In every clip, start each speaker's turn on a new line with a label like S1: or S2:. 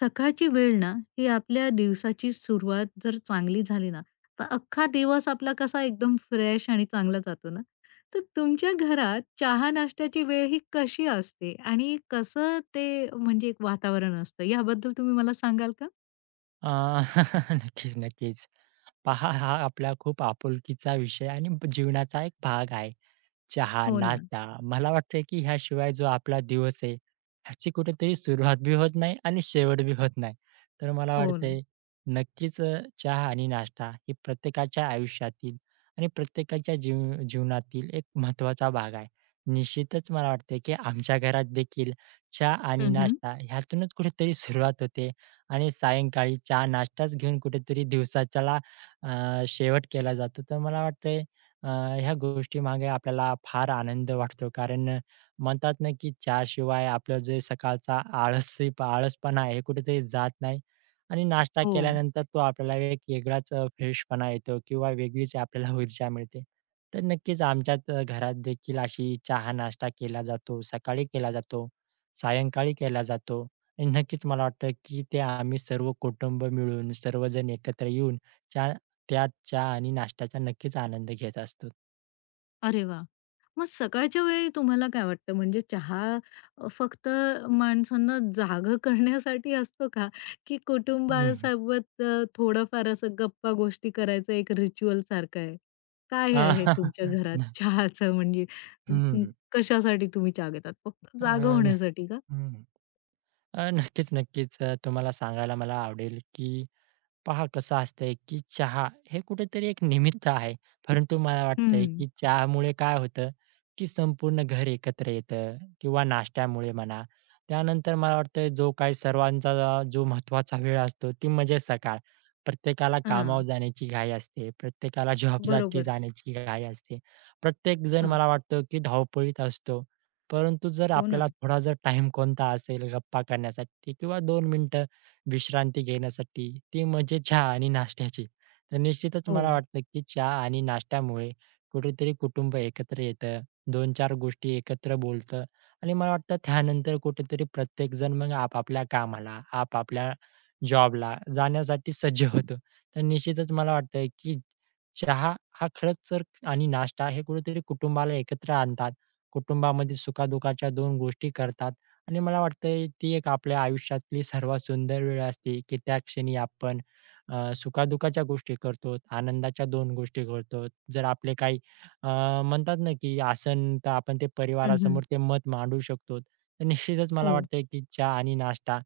S1: सकाळची वेळ ना, ही आपल्या दिवसाची सुरुवात जर चांगली झाली ना, तर अख्खा दिवस आपला कसा एकदम फ्रेश आणि चांगला जातो ना. तर तुमच्या घरात चहा नाश्त्याची वेळ ही कशी असते आणि कसं ते म्हणजे एक वातावरण असतं याबद्दल तुम्ही मला सांगाल का?
S2: अ, नक्कीच, नक्कीच. पहा, हा आपला खूप आपुलकीचा विषय आणि जीवनाचा एक भाग आहे. चहा,
S1: हो ना.
S2: नाश्ता. मला वाटतंय की ह्याशिवाय जो आपला दिवस आहे, ह्याची कुठेतरी सुरुवात बी होत नाही आणि शेवट बी होत नाही. तर मला
S1: हो ना.
S2: वाटतंय नक्कीच, चहा आणि नाश्ता ही प्रत्येकाच्या आयुष्यातील आणि प्रत्येकाच्या जीवनातील एक महत्त्वाचा भाग आहे. निश्चितच मला वाटतंय की आमच्या घरात देखील चहा आणि
S1: हं,
S2: नाश्ता ह्यातूनच कुठेतरी सुरुवात होते आणि सायंकाळी चहा, नाश्ताच घेऊन कुठेतरी दिवसाच्याला शेवट केला जातो. तर मला वाटतंय अ, ह्या गोष्टीमागे आपल्याला फार आनंद वाटतो. कारण म्हणतात ना, की चहाशिवाय आपलं जे सकाळचा आळसपणा आहे, कुठेतरी जात नाही आणि नाश्ता
S1: हो.
S2: केल्यानंतर तो आपल्याला एक वेगळाच फ्रेशपणा येतो किंवा वेगळीच आपल्याला ऊर्जा मिळते. तर नक्कीच घरात देखील अशी चहा नाश्ता केला जातो. सकाळी केला जातो, सायंकाळी केला जातो आणि नक्कीच मला वाटतं, की ते आम्ही सर्व कुटुंब मिळून सर्वजण एकत्र येऊन त्यात चहा आणि नाश्त्याचा नक्कीच आनंद घेत असतो.
S1: अरे वाह! मग सकाळच्या वेळी तुम्हाला काय वाटतं म्हणजे चहा फक्त माणसांना जागं करण्यासाठी असतो का? की
S2: हं, हं.
S1: कुटुंबासोबत थोडंफार असं गप्पा गोष्टी करायचं एक रिच्युअल सारखं आहे?
S2: अ,
S1: काय आहे तुमच्या घरात
S2: न
S1: चहाचं म्हणजे अं,
S2: हं.
S1: कशासाठी तुम्ही चहा घेतात? फक्त
S2: अ,
S1: जागं
S2: न
S1: होण्यासाठी का?
S2: हं. नक्कीच, नक्कीच. तुम्हाला सांगायला मला आवडेल की पहा कसं असतंय, की चहा हे कुठेतरी एक निमित्त आहे. परंतु मला वाटतंय,
S1: हं.
S2: की चहामुळे काय होतं, की संपूर्ण घर एकत्र येतं किंवा नाश्त्यामुळे म्हणा. त्यानंतर मला वाटतंय जो काही सर्वांचा जो महत्त्वाचा वेळ असतो ती म्हणजे सकाळ. प्रत्येकाला कामावर
S1: हां,
S2: जाण्याची घाई असते. प्रत्येकाला जॉबसाठी
S1: बरोबर.
S2: जाण्याची घाई असते. प्रत्येकजण
S1: हां.
S2: मला वाटतं, की धावपळीत असतो. परंतु जर
S1: हो
S2: आपल्याला
S1: ना.
S2: थोडा जर टाईम कोणता असेल गप्पा करण्यासाठी किंवा 2 मिनिटं विश्रांती घेण्यासाठी ती म्हणजे चहा आणि नाश्त्याची. तर निश्चितच
S1: हो.
S2: मला वाटतं की चहा आणि नाश्त्यामुळे कुठेतरी कुटुंब एकत्र येतं. 2-4 गोष्टी एकत्र बोलतं आणि मला वाटतं त्यानंतर कुठेतरी प्रत्येकजण मग आपापल्या कामाला, आपापल्या जॉबला जाण्यासाठी सज्ज होतो. तर निश्चितच मला वाटतं की चहा हा खरंच तर आणि नाश्ता हे कुठेतरी कुटुंबाला एकत्र आणतात. कुटुंबामध्ये सुखादुःखाच्या 2 गोष्टी करतात. आणि मला वाटतंय ती एक आपल्या आयुष्यातली सर्वात सुंदर वेळ असते, की त्या क्षणी आपण सुखादुःखाच्या गोष्टी करतो, आनंदाच्या दोन गोष्टी करतो. जर आपले काही अ, म्हणतात ना, की आसन तर आपण ते
S1: हं, हं.
S2: परिवारासमोर ते मत मांडू शकतो. तर निश्चितच मला
S1: हो.
S2: वाटतंय, की चहा आणि नाश्ता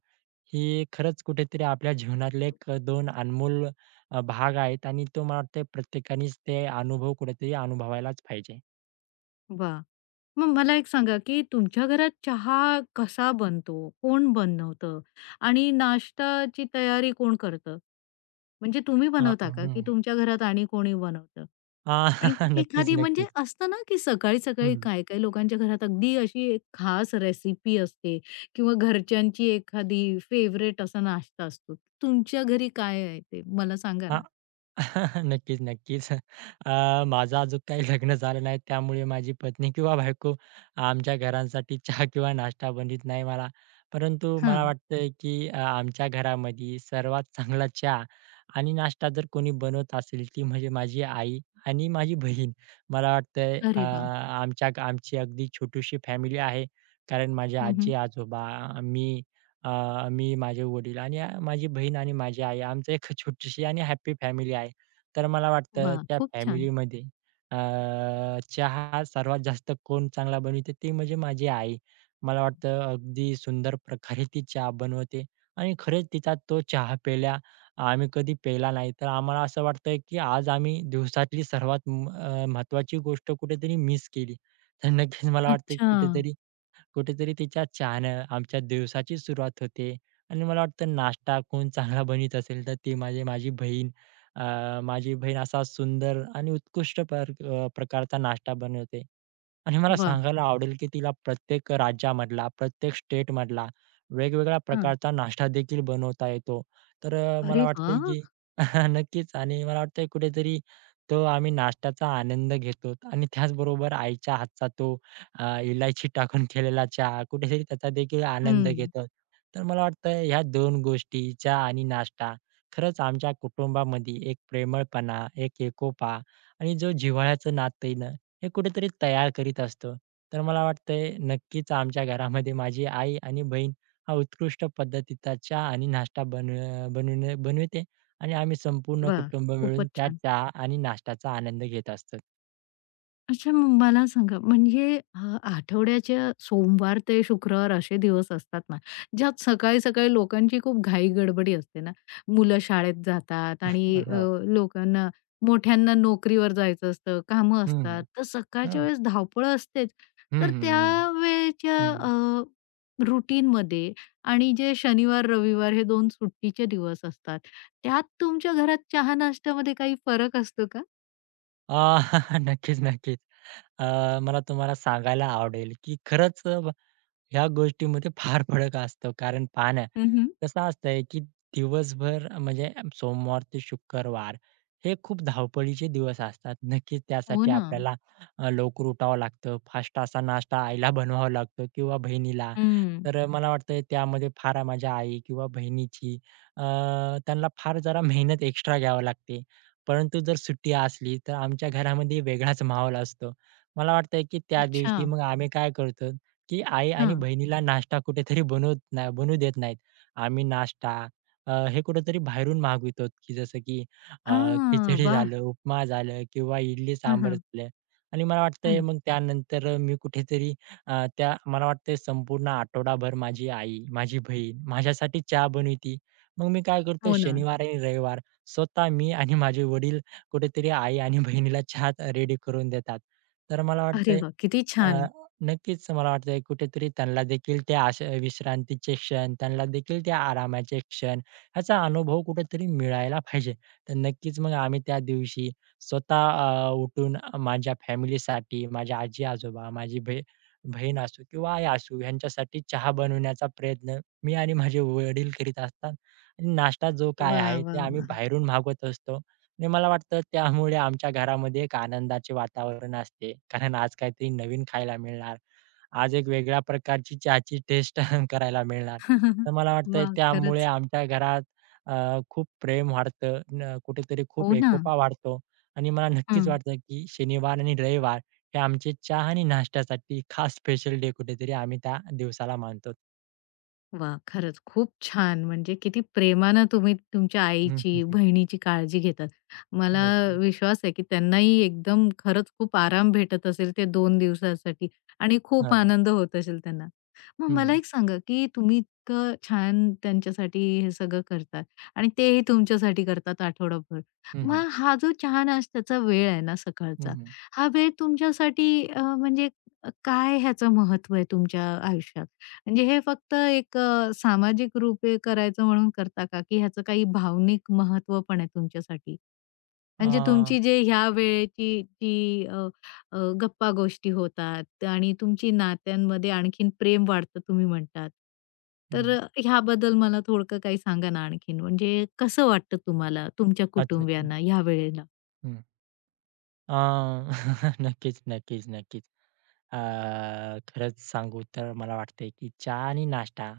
S2: ही खरंच कुठेतरी आपल्या जीवनातले एक 2 अनमोल भाग आहेत आणि तो मला वाटतंय प्रत्येकानेच ते अनुभव कुठेतरी अनुभवायलाच पाहिजे.
S1: वाह! मग मला एक सांगा, की तुमच्या घरात चहा कसा बनतो? कोण बनवतं? आणि नाश्ताची तयारी कोण करतं? म्हणजे तुम्ही बनवता का? की
S2: हं.
S1: तुमच्या घरात आणि कोणी बनवतं?
S2: अ,
S1: आणि
S2: नक्कीच,
S1: एखादी म्हणजे
S2: नक्कीच.
S1: असतं ना, की सकाळी-सकाळी
S2: हं,
S1: काही-काही लोकांच्या घरात अगदी अशी एक खास रेसिपी असते किंवा घरच्यांची एखादी फेव्हरेट असा नाश्ता असतो. तुमच्या घरी काय आहे ते? मला सांगा ना?
S2: नक्कीच, नक्कीच. माझं अजून काही लग्न झालं नाही, त्यामुळे माझी पत्नी किंवा बायको आमच्या घरांसाठी चहा किंवा नाश्ता बनवीत नाही मला. परंतु मला
S1: हां.
S2: वाटतंय, की आमच्या घरामध्ये सर्वात चांगला चहा आणि नाश्ता जर कोणी बनवत असेल, ती म्हणजे माझी आई आणि माझी बहीण. मला वाटतंय
S1: अरे वाह!
S2: आमची अगदी छोटीशी फॅमिली आहे. कारण माझे
S1: हं, हं.
S2: आजी-आजोबा, मी, अ, मी, माझे वडील आणि माझी बहीण आणि माझी आई. आमचं एक छोटीशी आणि हॅपी फॅमिली आहे. तर मला वाटतं
S1: वाह!
S2: त्या
S1: खूप छान.
S2: फॅमिलीमध्ये अ, चहा हा सर्वात जास्त कोण चांगला बनविते ते म्हणजे माझी आई. मला वाटतं अगदी सुंदर प्रकारे ती चहा बनवते आणि खरंच तिचा तो चहा प्यायला आम्ही कधी प्यायला नाही. तर आम्हाला असं वाटतंय की आज आम्ही दिवसातली सर्वात महत्त्वाची गोष्ट कुठेतरी मिस केली. तर नक्कीच मला वाटतं की
S1: अच्छा.
S2: कुठेतरी कुठेतरी तिच्या चहानं आमच्या दिवसाची सुरुवात होते आणि मला वाटतं नाश्ता कोण चांगला बनवीत असेल तर ती माझी माझी माझी बहीण असा सुंदर आणि उत्कृष्ट प्रकारचा नाश्ता बनवते. आणि मला
S1: वाह!
S2: सांगायला आवडेल की तिला प्रत्येक राज्यामधला, प्रत्येक स्टेटमधला वेगवेगळ्या प्रकारचा नाश्ता देखील बनवता येतो. तर मला
S1: अरे वा,
S2: वाटतंय की नक्कीच आणि मला वाटतंय कुठेतरी तो आम्ही नाश्त्याचा आनंद घेतो आणि त्याचबरोबर आईच्या हातचा तो इलायची टाकून केलेला चहा कुठेतरी त्याचा देखील आनंद
S1: हं.
S2: घेतो. तर मला वाटतं ह्या 2 गोष्टी चहा आणि नाश्ता खरंच आमच्या कुटुंबामध्ये एक प्रेमळपणा, एक एकोपा आणि जो जिव्हाळ्याचं नातं आहे ना, हे कुठेतरी तयार करीत असतो. तर मला वाटतंय नक्कीच आमच्या घरामध्ये माझी आई आणि बहीण हा उत्कृष्ट पद्धतीचा चहा आणि नाश्ता बनविते आणि आम्ही संपूर्ण
S1: वाह!
S2: कुटुंब मिळून
S1: खूपच
S2: त्या
S1: छान.
S2: चहा आणि नाश्त्याचा आनंद घेत असतो.
S1: अच्छा, मग मला सांगा म्हणजे आठवड्याच्या सोमवार ते शुक्रवार असे दिवस असतात ना, ज्यात सकाळी-सकाळी लोकांची खूप घाई-गडबडी असते ना. मुलं शाळेत जातात आणि
S2: हो.
S1: लोकांना मोठ्यांना नोकरीवर जायचं असतं, कामं असतात.
S2: हं,
S1: तर सकाळच्या
S2: हो.
S1: वेळेस धावपळ असतेच. तर त्या
S2: हं,
S1: वेळेच्या
S2: हं.
S1: रुटीनमध्ये आणि जे शनिवार, रविवार हे 2 सुट्टीचे दिवस असतात, त्यात तुमच्या घरात चहा-नाश्त्यामध्ये काही फरक असतो का?
S2: अ, नक्कीच, नक्कीच. अ, मला तुम्हाला सांगायला आवडेल, की खरंच ह्या गोष्टीमध्ये फार फरक असतो. कारण पहा ना,
S1: हं,
S2: कसं असतंय की दिवसभर म्हणजे सोमवार ते शुक्रवार हे खूप धावपळीचे दिवस असतात. नक्कीच
S1: हो
S2: त्यासाठी
S1: ना.
S2: आपल्याला लवकर उठावं लागतं. फास्ट असा नाश्ता आईला बनवावा लागतो किंवा बहिणीला.
S1: हं.
S2: तर मला वाटतंय त्यामध्ये फार माझ्या आई किंवा बहिणीची अ, त्यांना फार जरा मेहनत एक्स्ट्रा घ्यावी लागते. परंतु जर सुट्टी असली तर आमच्या घरामध्ये वेगळाच माहोल असतो. मला वाटतंय की त्या
S1: अच्छा.
S2: दिवशी मग आम्ही काय करतो की आई आणि
S1: हां.
S2: बहिणीला नाश्ता कुठेतरी बनवत ना बनवू देत नाहीत. आम्ही नाश्ता हे कुठेतरी बाहेरून मागवितो, की जसं की अ,
S1: हां.
S2: खिचडी
S1: वाह!
S2: झालं, उपमा झालं किंवा इडली
S1: हां,
S2: सांबार
S1: हां.
S2: झालं आणि मला वाटतंय
S1: हं.
S2: मग त्यानंतर मी कुठेतरी अ, त्या मला वाटतंय संपूर्ण आठवडाभर माझी आई, माझी बहीण माझ्यासाठी चहा बनविती. मग मी काय करतो
S1: हो ना.
S2: शनिवार आणि रविवार स्वतः मी आणि माझे वडील कुठेतरी आई आणि बहिणीला चहा रेडी करून देतात. तर मला
S1: अरे
S2: वाटतंय
S1: वाह! किती छान.
S2: नक्कीच मला वाटतंय कुठेतरी त्यांना देखील त्या अशा विश्रांतीचे क्षण, त्यांना देखील त्या आरामाचे क्षण ह्याचा अनुभव कुठेतरी मिळायला पाहिजे. तर नक्कीच मग आम्ही त्या दिवशी स्वतः उठून माझ्या फॅमिलीसाठी, माझ्या आजी-आजोबा, माझी बही बहीण असू किंवा आई असू ह्यांच्यासाठी चहा बनवण्याचा प्रयत्न मी आणि माझे वडील करीत असतात आणि नाश्ता जो काय
S1: वाह,
S2: आहे ते
S1: वाह,
S2: आम्ही
S1: वाह!
S2: बाहेरून मागवत असतो. आणि मला वाटतं त्यामुळे आमच्या घरामध्ये एक आनंदाचे वातावरण असते. कारण आज काहीतरी नवीन खायला मिळणार. आज एक वेगळ्या प्रकारची चहाची टेस्ट करायला मिळणार.
S1: वाह!
S2: तर मला वाटतं त्यामुळे
S1: खरंच.
S2: आमच्या घरात अ, खूप प्रेम वाढतं. न कुठेतरी खूप
S1: हो ना.
S2: एकोपा वाढतो आणि मला नक्कीच
S1: हं.
S2: वाटतं की शनिवार आणि रविवार हे आमचे चहा आणि नाश्त्यासाठी खास स्पेशल डे कुठेतरी आम्ही त्या दिवसाला मानतो.
S1: वाह! खरंच खूप छान. म्हणजे किती प्रेमानं तुम्ही तुमच्या
S2: हं, हं,
S1: आईची,
S2: हं.
S1: बहिणीची काळजी घेतात. मला
S2: नक्की.
S1: विश्वास आहे, की त्यांनाही एकदम खरंच खूप आराम भेटत असेल ते दोन दिवसासाठी आणि खूप
S2: हां, हां.
S1: आनंद होत असेल त्यांना. मग
S2: हं,
S1: मला
S2: हं.
S1: एक सांगा, की तुम्ही इतकं छान त्यांच्यासाठी हे सगळं करतात आणि तेही तुमच्यासाठी करतात आठवडाभर.
S2: हं, हं.
S1: मग हा जो चहा नाश्त्याचा वेळ आहे ना
S2: हं,
S1: सकाळचा,
S2: हं.
S1: हा वेळ तुमच्यासाठी म्हणजे काय ह्याचं महत्व आहे तुमच्या आयुष्यात? म्हणजे हे फक्त एक सामाजिक रूपे करायचं म्हणून करता का, की ह्याचं काही भावनिक महत्व पण आहे तुमच्यासाठी? म्हणजे
S2: अ,
S1: तुमची जे ह्या वेळेची जी अ, अ, गप्पागोष्टी होतात आणि तुमची नात्यांमध्ये आणखीन प्रेम वाढतं तुम्ही म्हणतात. तर ह्याबद्दल मला थोडकं काही सांगा ना आणखीन. म्हणजे कसं वाटतं तुम्हाला तुमच्या
S2: अच्छा. हं,
S1: कुटुंबियांना ह्या वेळेला?
S2: अ, नक्कीच, नक्कीच, नक्कीच. अ, खरंच सांगू तर मला वाटतंय, की चहा आणि नाश्ता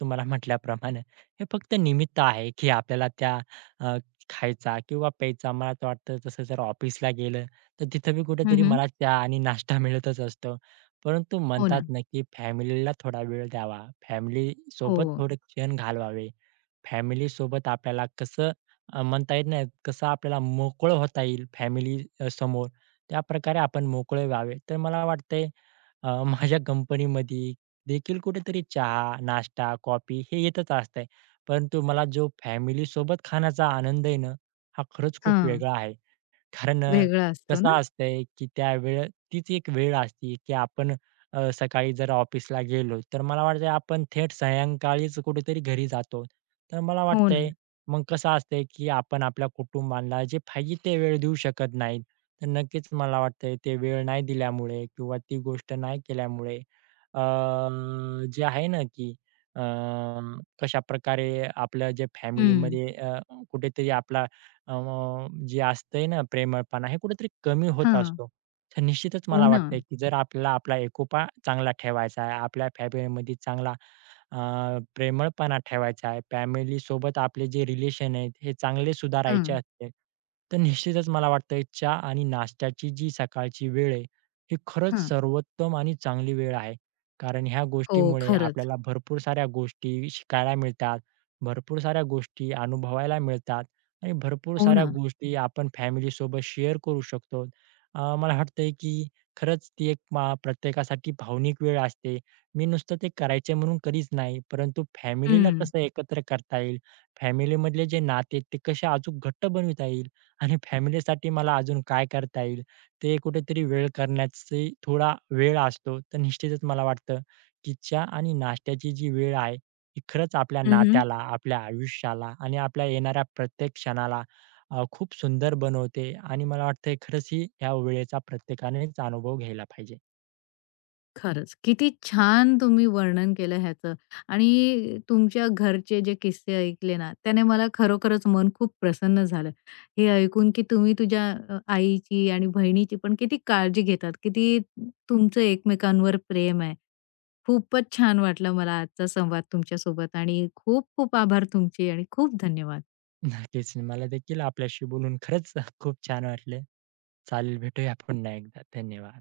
S2: तुम्हाला म्हटल्याप्रमाणे हे फक्त निमित्त आहे, की आपल्याला त्या अ, खायचा किंवा प्यायचा. मला तर वाटतं जसं जर ऑफिसला गेलं, तर तिथं बी
S1: हं,
S2: कुठेतरी
S1: हं.
S2: मला चहा आणि नाश्ता मिळतच असतो. परंतु
S1: हो
S2: म्हणतात
S1: ना.
S2: ना, की फॅमिलीला थोडा वेळ द्यावा,
S1: हो.
S2: फॅमिलीसोबत थोडे क्षण घालवावे. फॅमिलीसोबत आपल्याला कसं म्हणता येत नाही, कसं आपल्याला मोकळं होता येईल फॅमिली समोर, त्याप्रकारे आपण मोकळे व्हावे. तर मला वाटतंय अ, माझ्या कंपनीमध्ये देखील कुठेतरी चहा, नाश्ता, कॉफी हे येतच असतंय. परंतु मला जो फॅमिलीसोबत खाण्याचा आनंद आहे ना, हा खरंच खूप
S1: हां.
S2: वेगळा आहे. कारण
S1: वेगळा असतो
S2: कसं
S1: ना?
S2: असतंय, की त्यावेळेस तीच एक वेळ असते, की आपण सकाळी जर ऑफिसला गेलो, तर मला वाटतंय आपण थेट सायंकाळीच कुठेतरी घरी जातो. तर मला
S1: हो ना.
S2: वाटतंय, मग कसं असतंय, की आपण आपल्या कुटुंबाला जे पाहिजे ते वेळ देऊ शकत नाहीत. तर नक्कीच मला वाटतंय ते वेळ नाही दिल्यामुळे किंवा ती गोष्ट नाही केल्यामुळे अ, जे आहे ना, की अ, कशाप्रकारे आपलं जे
S1: हं.
S2: फॅमिलीमध्ये कुठेतरी आपला अ, जे असतंय ना प्रेमळपणा हे कुठेतरी कमी होत
S1: हां.
S2: असतो. तर निश्चितच
S1: हो
S2: मला
S1: ना.
S2: वाटतंय, की जर आपल्याला आपला एकोपा चांगला ठेवायचा आहे, आपल्या फॅमिलीमध्ये चांगला अ, प्रेमळपणा ठेवायचा आहे, फॅमिली सोबत आपले जे रिलेशन आहेत हे चांगले सुधारायचे
S1: हां,
S2: असतील, तर निश्चितच मला वाटतंय चहा आणि नाश्त्याची जी सकाळची वेळ आहे, ही खरंच
S1: हां.
S2: सर्वोत्तम आणि चांगली वेळ आहे. कारण ह्या
S1: हो,
S2: गोष्टीमुळे
S1: खरंच.
S2: आपल्याला भरपूर साऱ्या गोष्टी शिकायला मिळतात, भरपूर साऱ्या गोष्टी अनुभवायला मिळतात. आणि भरपूर
S1: हो
S2: साऱ्या
S1: ना.
S2: गोष्टी आपण फॅमिलीसोबत शेअर करू शकतो. मला वाटतंय की खरंच ती एक प्रत्येकासाठी भावनिक वेळ असते. मी नुसतं ते करायचे म्हणून कधीच नाही, परंतु फॅमिलीला
S1: हं.
S2: कसं एकत्र करता येईल, फॅमिलीमधले जे नाते आहेत, ते कसे अजून घट्ट बनविता येईल आणि फॅमिलीसाठी मला अजून काय करता येईल, ते कुठेतरी वेळ करण्याची थोडा वेळ असतो. तर निश्चितच मला वाटतं की चहा आणि नाश्त्याची जी वेळ आहे की खरंच आपल्या
S1: हं,
S2: नात्याला, आपल्या आयुष्याला आणि आपल्या येणाऱ्या प्रत्येक क्षणाला खूप सुंदर बनवते आणि मला वाटतंय खरंच ही ह्या वेळेचा प्रत्येकानेच अनुभव घ्यायला पाहिजे.
S1: खरंच. किती छान तुम्ही वर्णन केलं ह्याचं आणि तुमच्या घरचे जे किस्से ऐकले ना, त्याने मला खरोखरच मन खूप प्रसन्न झालं. हे ऐकून की तुम्ही तुझ्या आईची आणि बहिणीची पण किती काळजी घेतात, किती तुमचं एकमेकांवर प्रेम आहे. खूपच छान वाटलं मला आजचा संवाद तुमच्यासोबत आणि खूप खूप आभार तुमचे आणि खूप धन्यवाद.
S2: नक्कीच. मला देखील आपल्याशी बोलून खरंच खूप छान वाटले. चालेल, भेटूया पुन्हा एकदा. धन्यवाद.